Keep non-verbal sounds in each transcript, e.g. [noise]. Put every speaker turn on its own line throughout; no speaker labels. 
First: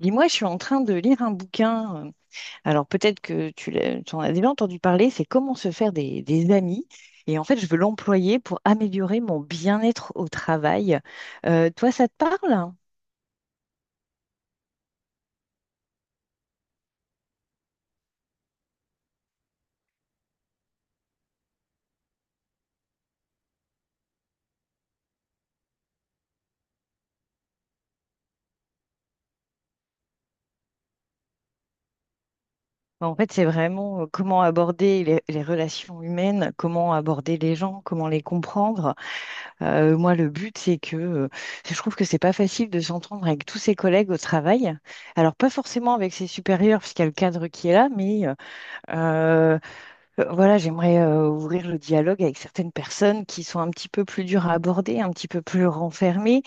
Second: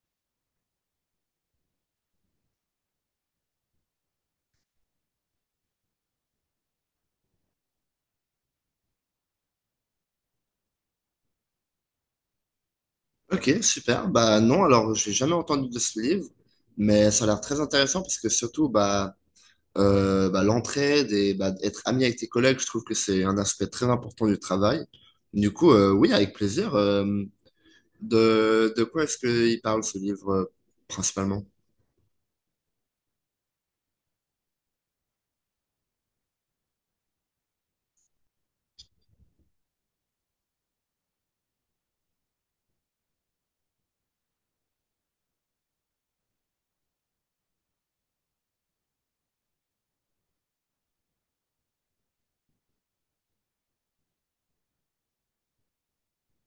Dis-moi, je suis en train de lire un bouquin. Alors peut-être que tu en as déjà entendu parler, c'est Comment se faire des amis. Et en fait, je veux l'employer pour améliorer mon bien-être au travail. Toi, ça te parle?
Ok, super. Bah non, alors j'ai jamais entendu de ce livre, mais ça a l'air très intéressant parce que surtout bah, bah l'entraide et bah, être ami avec tes collègues, je trouve que c'est un aspect très important du travail. Du coup, oui, avec plaisir. De quoi est-ce qu'il parle ce livre principalement?
En fait, c'est vraiment comment aborder les relations humaines, comment aborder les gens, comment les comprendre. Moi, le but, c'est que je trouve que c'est pas facile de s'entendre avec tous ses collègues au travail. Alors, pas forcément avec ses supérieurs, puisqu'il y a le cadre qui est là, mais... euh, Euh, Voilà, j'aimerais ouvrir le dialogue avec certaines personnes qui sont un petit peu plus dures à aborder, un petit peu plus renfermées.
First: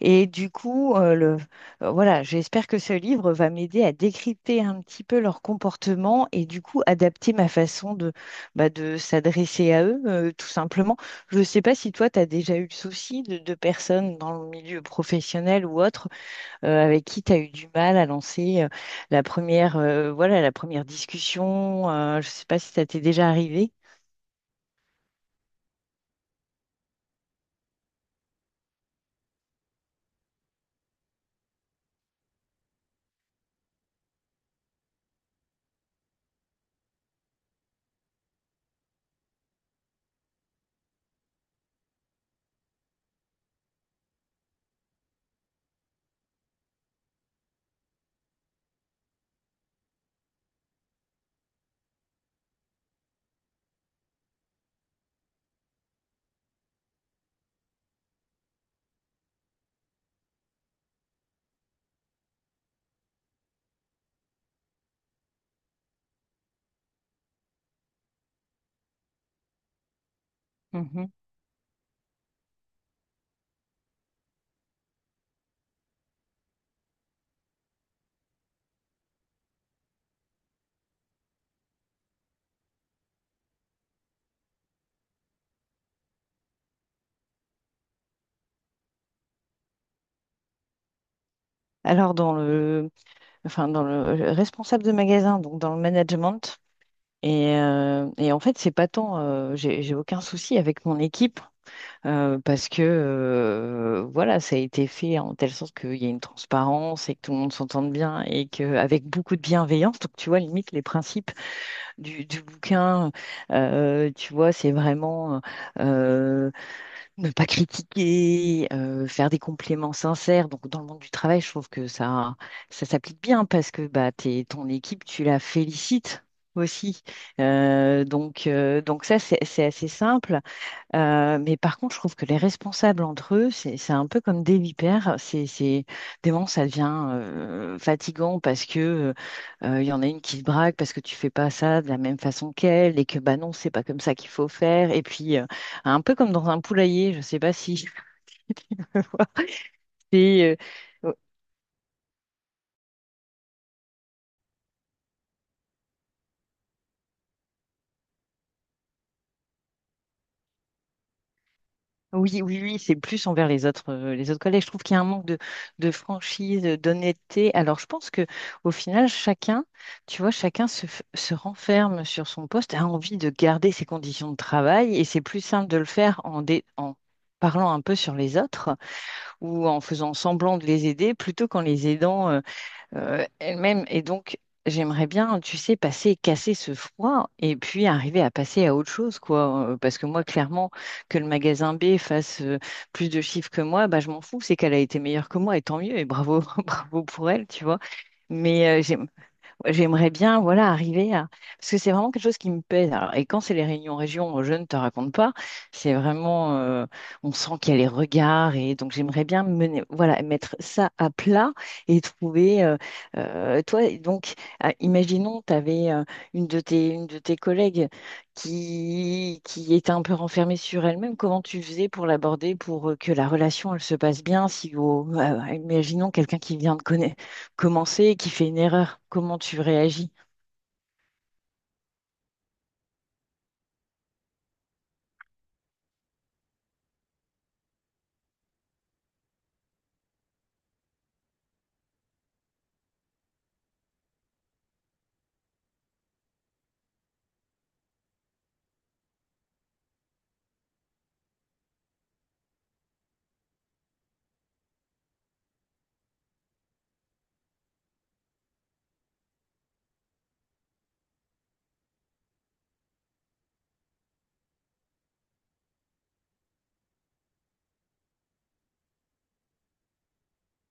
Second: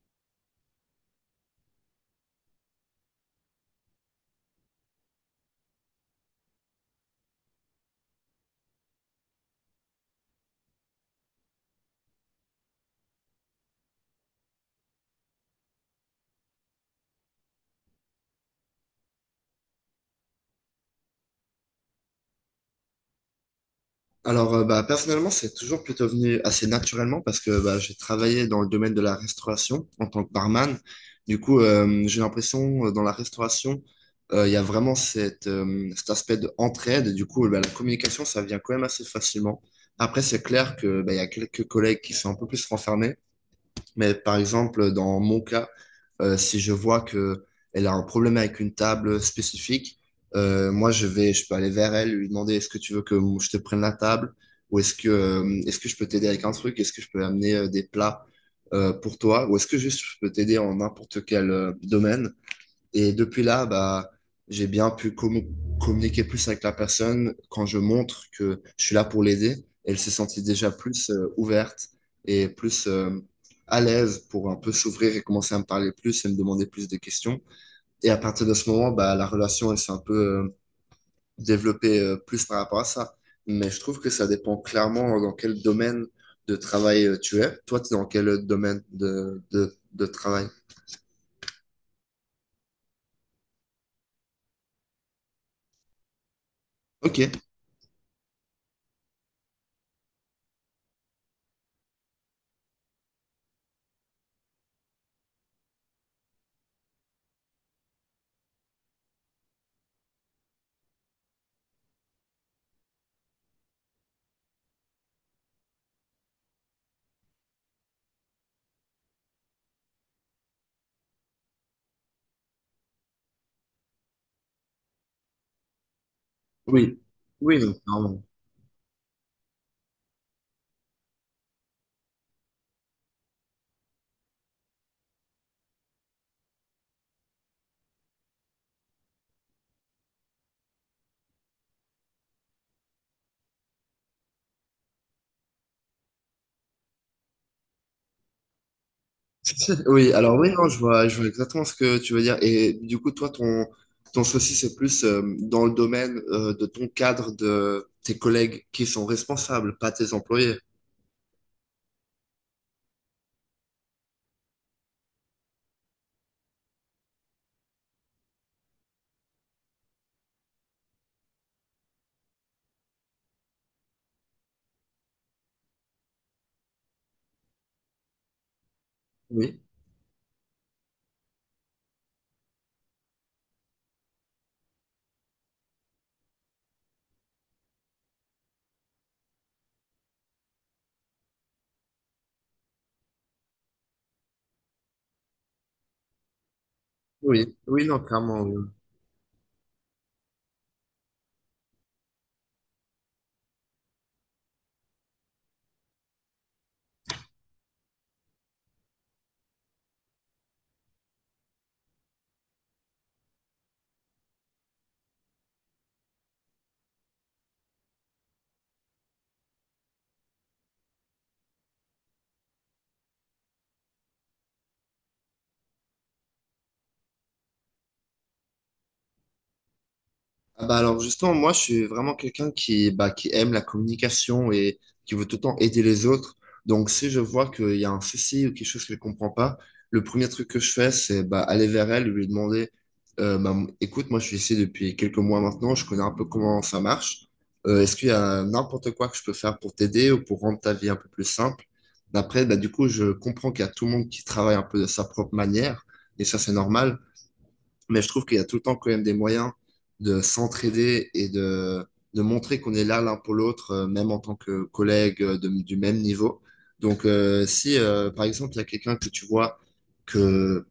Et du coup, j'espère que ce livre va m'aider à décrypter un petit peu leur comportement et du coup adapter ma façon de s'adresser à eux, tout simplement. Je ne sais pas si toi, tu as déjà eu le souci de personnes dans le milieu professionnel ou autre avec qui tu as eu du mal à lancer la première discussion. Je ne sais pas si ça t'est déjà arrivé.
Alors, bah, personnellement, c'est toujours plutôt venu assez naturellement parce que bah, j'ai travaillé dans le domaine de la restauration en tant que barman. Du coup, j'ai l'impression, dans la restauration, il y a vraiment cette, cet aspect d'entraide. Du coup, bah, la communication, ça vient quand même assez facilement. Après, c'est clair que bah, il y a quelques collègues qui sont un peu plus renfermés. Mais par exemple, dans mon cas, si je vois que elle a un problème avec une table spécifique, moi je vais, je peux aller vers elle, lui demander est-ce que tu veux que je te prenne la table ou est-ce que je peux t'aider avec un truc, est-ce que je peux amener des plats pour toi ou est-ce que juste je peux t'aider en n'importe quel domaine. Et depuis là, bah, j'ai bien pu commu- communiquer plus avec la personne quand je montre que je suis là pour l'aider. Elle s'est sentie déjà plus
Mhm.
ouverte et plus à l'aise pour un peu s'ouvrir et commencer à me parler plus et me demander plus de questions. Et à partir de ce moment, bah, la relation, elle s'est un peu développée plus par rapport à ça. Mais je trouve que ça dépend clairement dans quel domaine de travail tu es. Toi, tu es dans quel domaine de travail?
Alors, dans le, enfin, dans le Responsable de magasin, donc dans le management.
Ok,
Et, et en fait, c'est pas tant, j'ai aucun souci avec mon équipe parce que ça a été fait en telle sorte qu'il y a une transparence et que tout le monde s'entende bien et qu'avec beaucoup de bienveillance, donc tu vois, limite, les principes du bouquin. Tu vois, c'est vraiment euh, ne pas critiquer, faire des compléments sincères. Donc, dans le monde du travail, je trouve que ça s'applique bien parce que bah, ton équipe, tu la félicites
oui.
aussi.
Oui, non, clairement.
Donc ça, c'est assez simple. Mais par contre, je trouve que les responsables entre eux, c'est un peu comme des vipères. Des moments, ça devient fatigant parce que il y en a une qui se braque parce que tu fais pas ça de la même façon qu'elle et que bah non, c'est pas comme ça qu'il faut faire. Et puis un peu comme dans un poulailler, je sais pas si [laughs] tu vois.
[laughs] Oui, alors oui,
C'est,
non,
euh,
je vois exactement ce que tu veux dire. Et du coup, toi, ton souci, c'est plus dans le domaine de ton cadre, de tes collègues qui sont responsables, pas tes employés.
Oui, oui, oui, c'est plus envers les autres collègues. Je trouve qu'il y a un manque de franchise, d'honnêteté. Alors, je pense que au final, chacun, tu vois, chacun se renferme sur son poste, a envie de garder ses conditions de travail, et c'est plus simple de le faire en parlant un peu sur les autres
Oui,
ou en faisant semblant de les aider plutôt qu'en les aidant elle-même. Et donc, j'aimerais bien, tu sais, passer, casser ce froid et puis arriver à passer à autre chose, quoi. Parce que moi, clairement, que le magasin B fasse plus de chiffres que moi, bah, je m'en fous. C'est qu'elle a été meilleure que moi et tant mieux. Et bravo, [laughs] bravo pour elle,
oui,
tu vois.
oui, non, clairement. Oui.
Mais j'aimerais bien, voilà, arriver à... Parce que c'est vraiment quelque chose qui me pèse. Alors, et quand c'est les réunions région, je ne te raconte pas, c'est vraiment... on sent qu'il y a les regards. Et donc, j'aimerais bien mener, voilà, mettre ça à plat et trouver... toi, donc, ah, imaginons, tu avais une de tes collègues qui était un peu renfermée sur elle-même. Comment tu faisais pour l'aborder, pour que la relation, elle se passe bien, si... imaginons quelqu'un qui vient de connaître commencer, qui fait une erreur, comment tu réagis?
Ah bah alors justement, moi je suis vraiment quelqu'un qui, bah, qui aime la communication et qui veut tout le temps aider les autres. Donc si je vois qu'il y a un souci ou quelque chose que je comprends pas, le premier truc que je fais, c'est bah, aller vers elle et lui demander, bah, écoute, moi je suis ici depuis quelques mois maintenant, je connais un peu comment ça marche. Est-ce qu'il y a n'importe quoi que je peux faire pour t'aider ou pour rendre ta vie un peu plus simple? Après, bah, du coup, je comprends qu'il y a tout le monde qui travaille un peu de sa propre manière et ça c'est normal. Mais je trouve qu'il y a tout le temps quand même des moyens de s'entraider et de montrer qu'on est là l'un pour l'autre, même en tant que collègue du même niveau. Donc, si par exemple, il y a quelqu'un que tu vois que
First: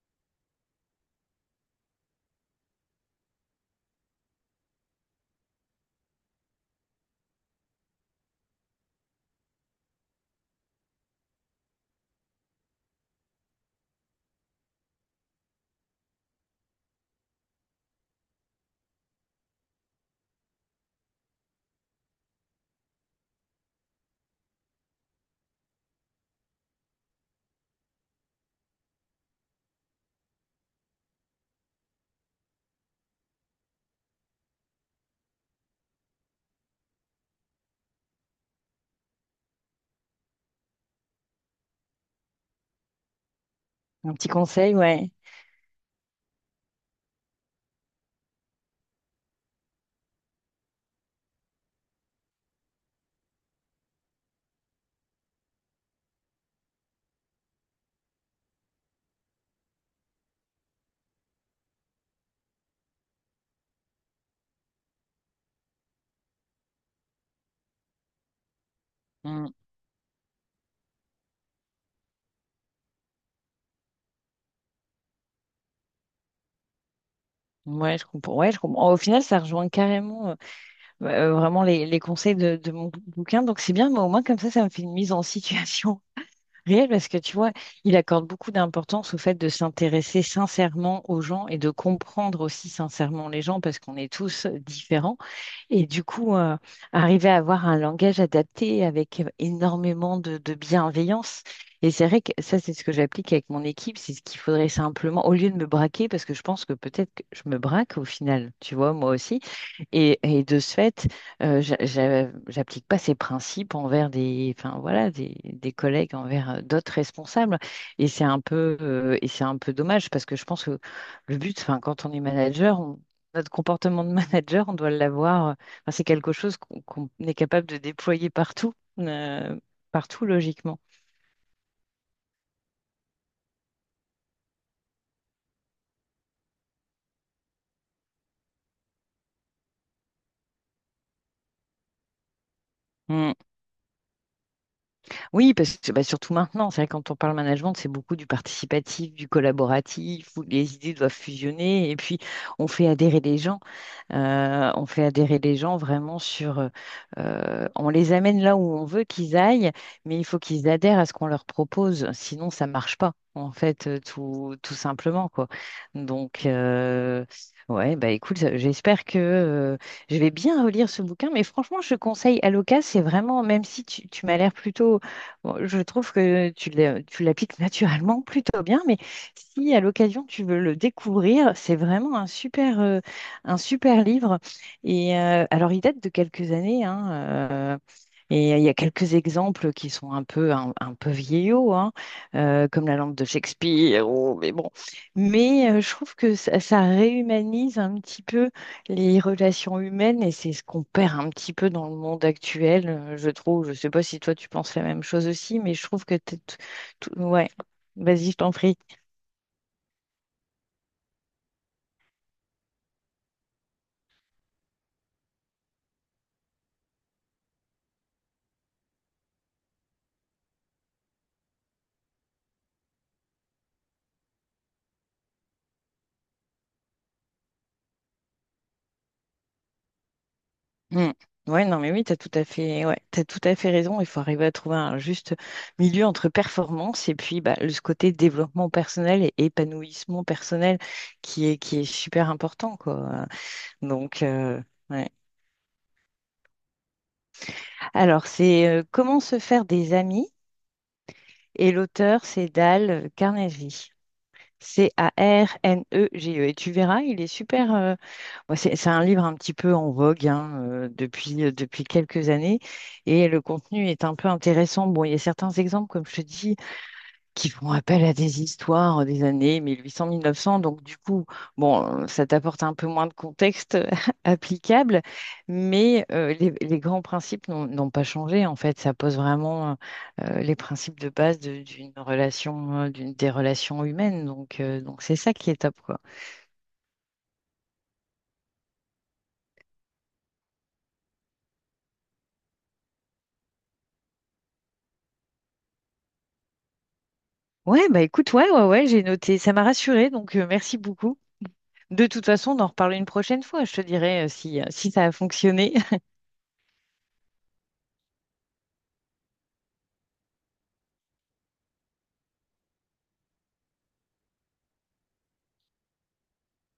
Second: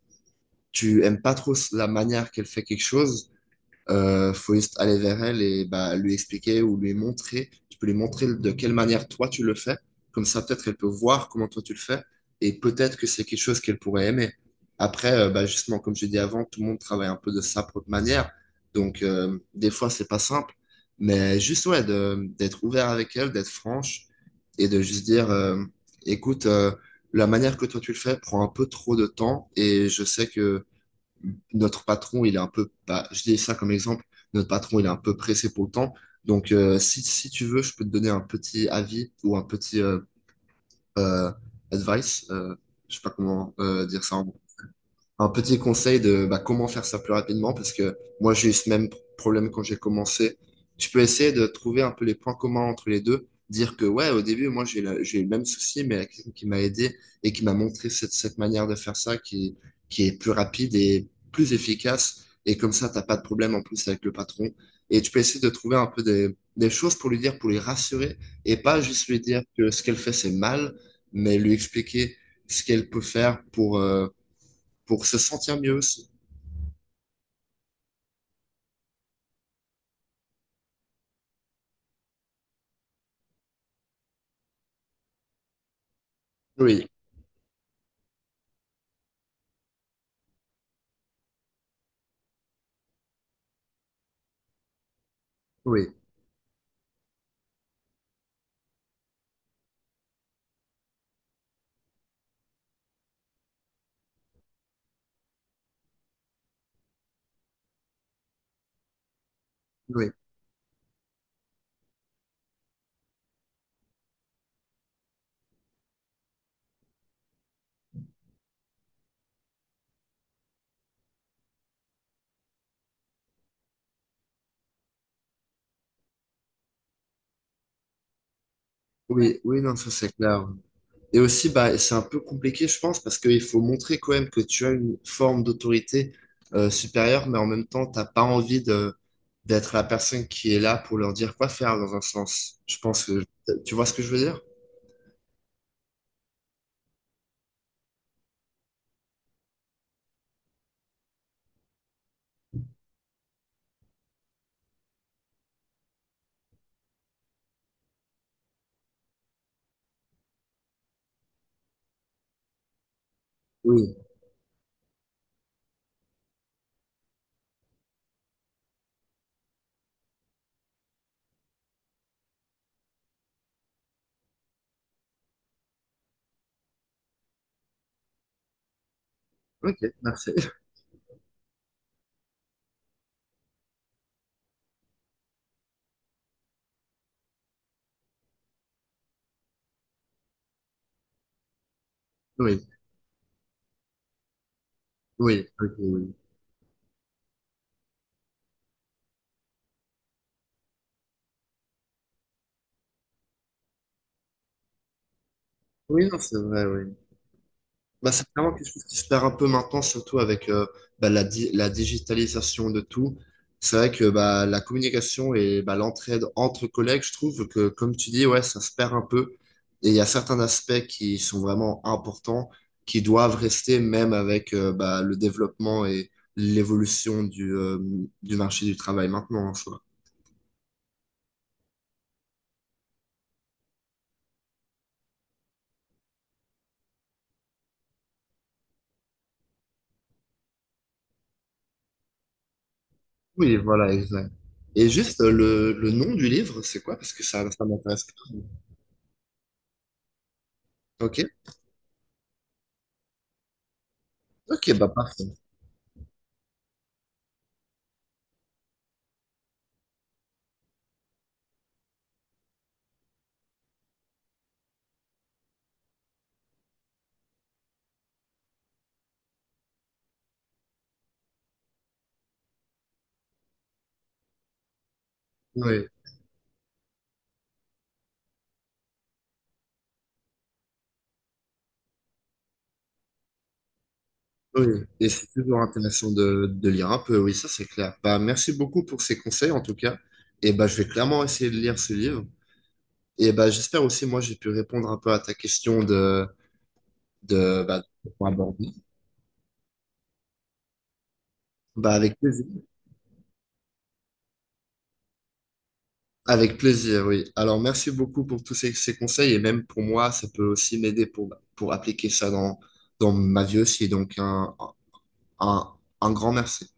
tu aimes pas trop la manière qu'elle fait quelque chose, faut juste aller vers elle et bah, lui expliquer ou lui montrer. Tu peux lui montrer de quelle manière toi tu le fais. Comme ça, peut-être elle peut voir comment toi tu le fais. Et peut-être que c'est quelque chose qu'elle pourrait aimer. Après, bah, justement, comme je l'ai dit avant, tout le monde travaille un peu de sa propre manière. Donc, des fois, c'est pas simple. Mais juste, ouais, d'être ouvert avec elle, d'être franche et de juste dire, écoute, la manière que toi tu le fais prend un peu trop de temps et je sais que notre patron, il est un peu, bah, je dis ça comme exemple, notre patron, il est un peu pressé pour le temps. Donc, si tu veux, je peux te donner un petit avis ou un petit euh, advice. Je sais pas comment dire
Un
ça
petit
en
conseil, ouais.
un petit conseil de bah, comment faire ça plus rapidement, parce que moi j'ai eu ce même problème quand j'ai commencé. Tu peux essayer de trouver un peu les points communs entre les deux, dire que ouais, au début, moi j'ai eu le même souci, mais il y a quelqu'un qui m'a aidé et qui m'a montré cette manière de faire ça qui est plus rapide et plus efficace. Et comme ça, t'as pas de problème en plus avec le patron. Et tu peux essayer de trouver un peu des choses pour lui dire, pour lui rassurer, et pas juste lui dire
Mm.
que ce qu'elle fait, c'est mal, mais lui expliquer ce qu'elle peut faire pour se sentir mieux aussi.
Ouais, je comprends. Ouais, je comprends. Au final, ça rejoint carrément vraiment les conseils de mon bouquin. Donc, c'est bien, mais au moins, comme ça me fait une mise en situation
Oui,
réel parce que tu vois, il accorde beaucoup d'importance au fait de s'intéresser sincèrement aux gens et de comprendre aussi sincèrement les gens parce qu'on est tous différents. Et
oui,
du coup, arriver à avoir un langage adapté avec énormément de bienveillance. Et c'est vrai que ça, c'est ce que j'applique avec mon équipe. C'est ce qu'il faudrait simplement, au lieu de me braquer, parce que je pense que peut-être que je me braque au final, tu vois, moi aussi.
oui,
Et de ce fait, j'applique pas ces principes envers des, enfin voilà, des collègues, envers d'autres responsables. Et c'est un peu dommage parce que je pense que le but, enfin, quand on est manager, on- notre comportement de [laughs] manager, on doit l'avoir. Enfin, c'est quelque chose qu'on est capable de déployer partout,
oui,
euh,
oui, non, ça c'est
partout
clair.
logiquement.
Et aussi, bah, c'est un peu compliqué, je pense, parce qu'il faut montrer quand même que tu as une forme d'autorité supérieure, mais en même temps, t'as pas envie de d'être la personne qui est là pour leur dire quoi faire dans un sens. Je pense que
Mm.
tu vois ce que je veux dire?
Oui, parce que bah, surtout maintenant, c'est vrai, que quand on parle management, c'est beaucoup du participatif, du collaboratif, où les idées doivent fusionner, et puis on fait adhérer les gens. On fait adhérer les gens vraiment sur... on les amène là où on veut qu'ils aillent, mais il faut qu'ils adhèrent à ce qu'on leur propose, sinon ça marche pas, en fait,
Oui.
tout simplement, quoi. Donc, euh, ouais, bah écoute, j'espère que... je vais bien relire ce bouquin, mais franchement, je conseille Aloca, c'est vraiment, même si tu m'as l'air plutôt bon, je trouve que tu l'appliques naturellement [laughs] plutôt bien, mais si
Ok,
à l'occasion
merci.
tu veux
[laughs]
le découvrir, c'est vraiment un super livre. Et alors, il date de quelques années, hein, et il y a quelques exemples qui sont un peu vieillots, hein,
Oui,
comme la lampe de Shakespeare, ou- mais bon.
oui,
Mais
ok,
je
oui.
trouve que ça réhumanise un petit peu les relations humaines, et c'est ce qu'on perd un petit peu dans le monde actuel, je trouve. Je sais pas si toi tu penses la même chose aussi, mais je trouve
Oui,
que
non, c'est vrai, oui.
ouais,
Bah, c'est
vas-y, je t'en
vraiment quelque
prie.
chose qui se perd un peu maintenant, surtout avec bah, la digitalisation de tout. C'est vrai que bah, la communication et bah, l'entraide entre collègues, je trouve que, comme tu dis, ouais, ça se perd un peu. Et il y a certains aspects qui sont vraiment importants, qui doivent rester même avec bah, le développement et l'évolution du marché du travail maintenant en soi.
Mm. Ouais, non, mais oui, t'as tout à fait, ouais, t'as tout à fait raison. Il faut arriver à trouver un juste milieu entre performance et puis bah, ce côté développement personnel et épanouissement personnel qui est super important, quoi.
Oui, voilà,
Donc,
exact.
euh,
Et
ouais.
juste le nom du livre, c'est quoi? Parce que ça m'intéresse.
Alors, c'est Comment se faire des amis,
Ok,
et l'auteur, c'est Dale Carnegie.
ok, bah parfait.
C-A-R-N-E-G-E. Et tu verras, il est super. Bon, c'est un livre un petit peu en vogue hein, depuis quelques années. Et le contenu est un peu intéressant. Bon, il y a certains exemples, comme je te dis, qui font appel à des histoires des années 1800-1900. Donc, du coup, bon, ça t'apporte un peu moins de contexte [laughs] applicable,
Oui.
mais les grands principes n'ont pas changé. En fait, ça pose vraiment les principes de base d'une relation, des relations humaines.
Oui,
Donc
et
c'est
c'est
ça qui
toujours
est top, quoi.
intéressant de lire un peu, oui, ça c'est clair. Bah, merci beaucoup pour ces conseils en tout cas. Et bah, je vais clairement essayer de lire ce livre. Et bah, j'espère aussi, moi, j'ai pu répondre un peu à ta question de, bah,
Ouais, bah
de point
écoute, ouais, ouais,
abordé.
ouais, j'ai noté. Ça m'a rassurée, donc merci beaucoup.
Bah,
De
avec
toute
plaisir.
façon, on en reparle une prochaine fois. Je te dirai si, si ça a fonctionné.
Avec plaisir, oui. Alors, merci beaucoup pour tous ces, ces conseils. Et même pour moi, ça peut aussi m'aider pour appliquer ça dans, dans ma vie aussi. Donc, un, un grand merci.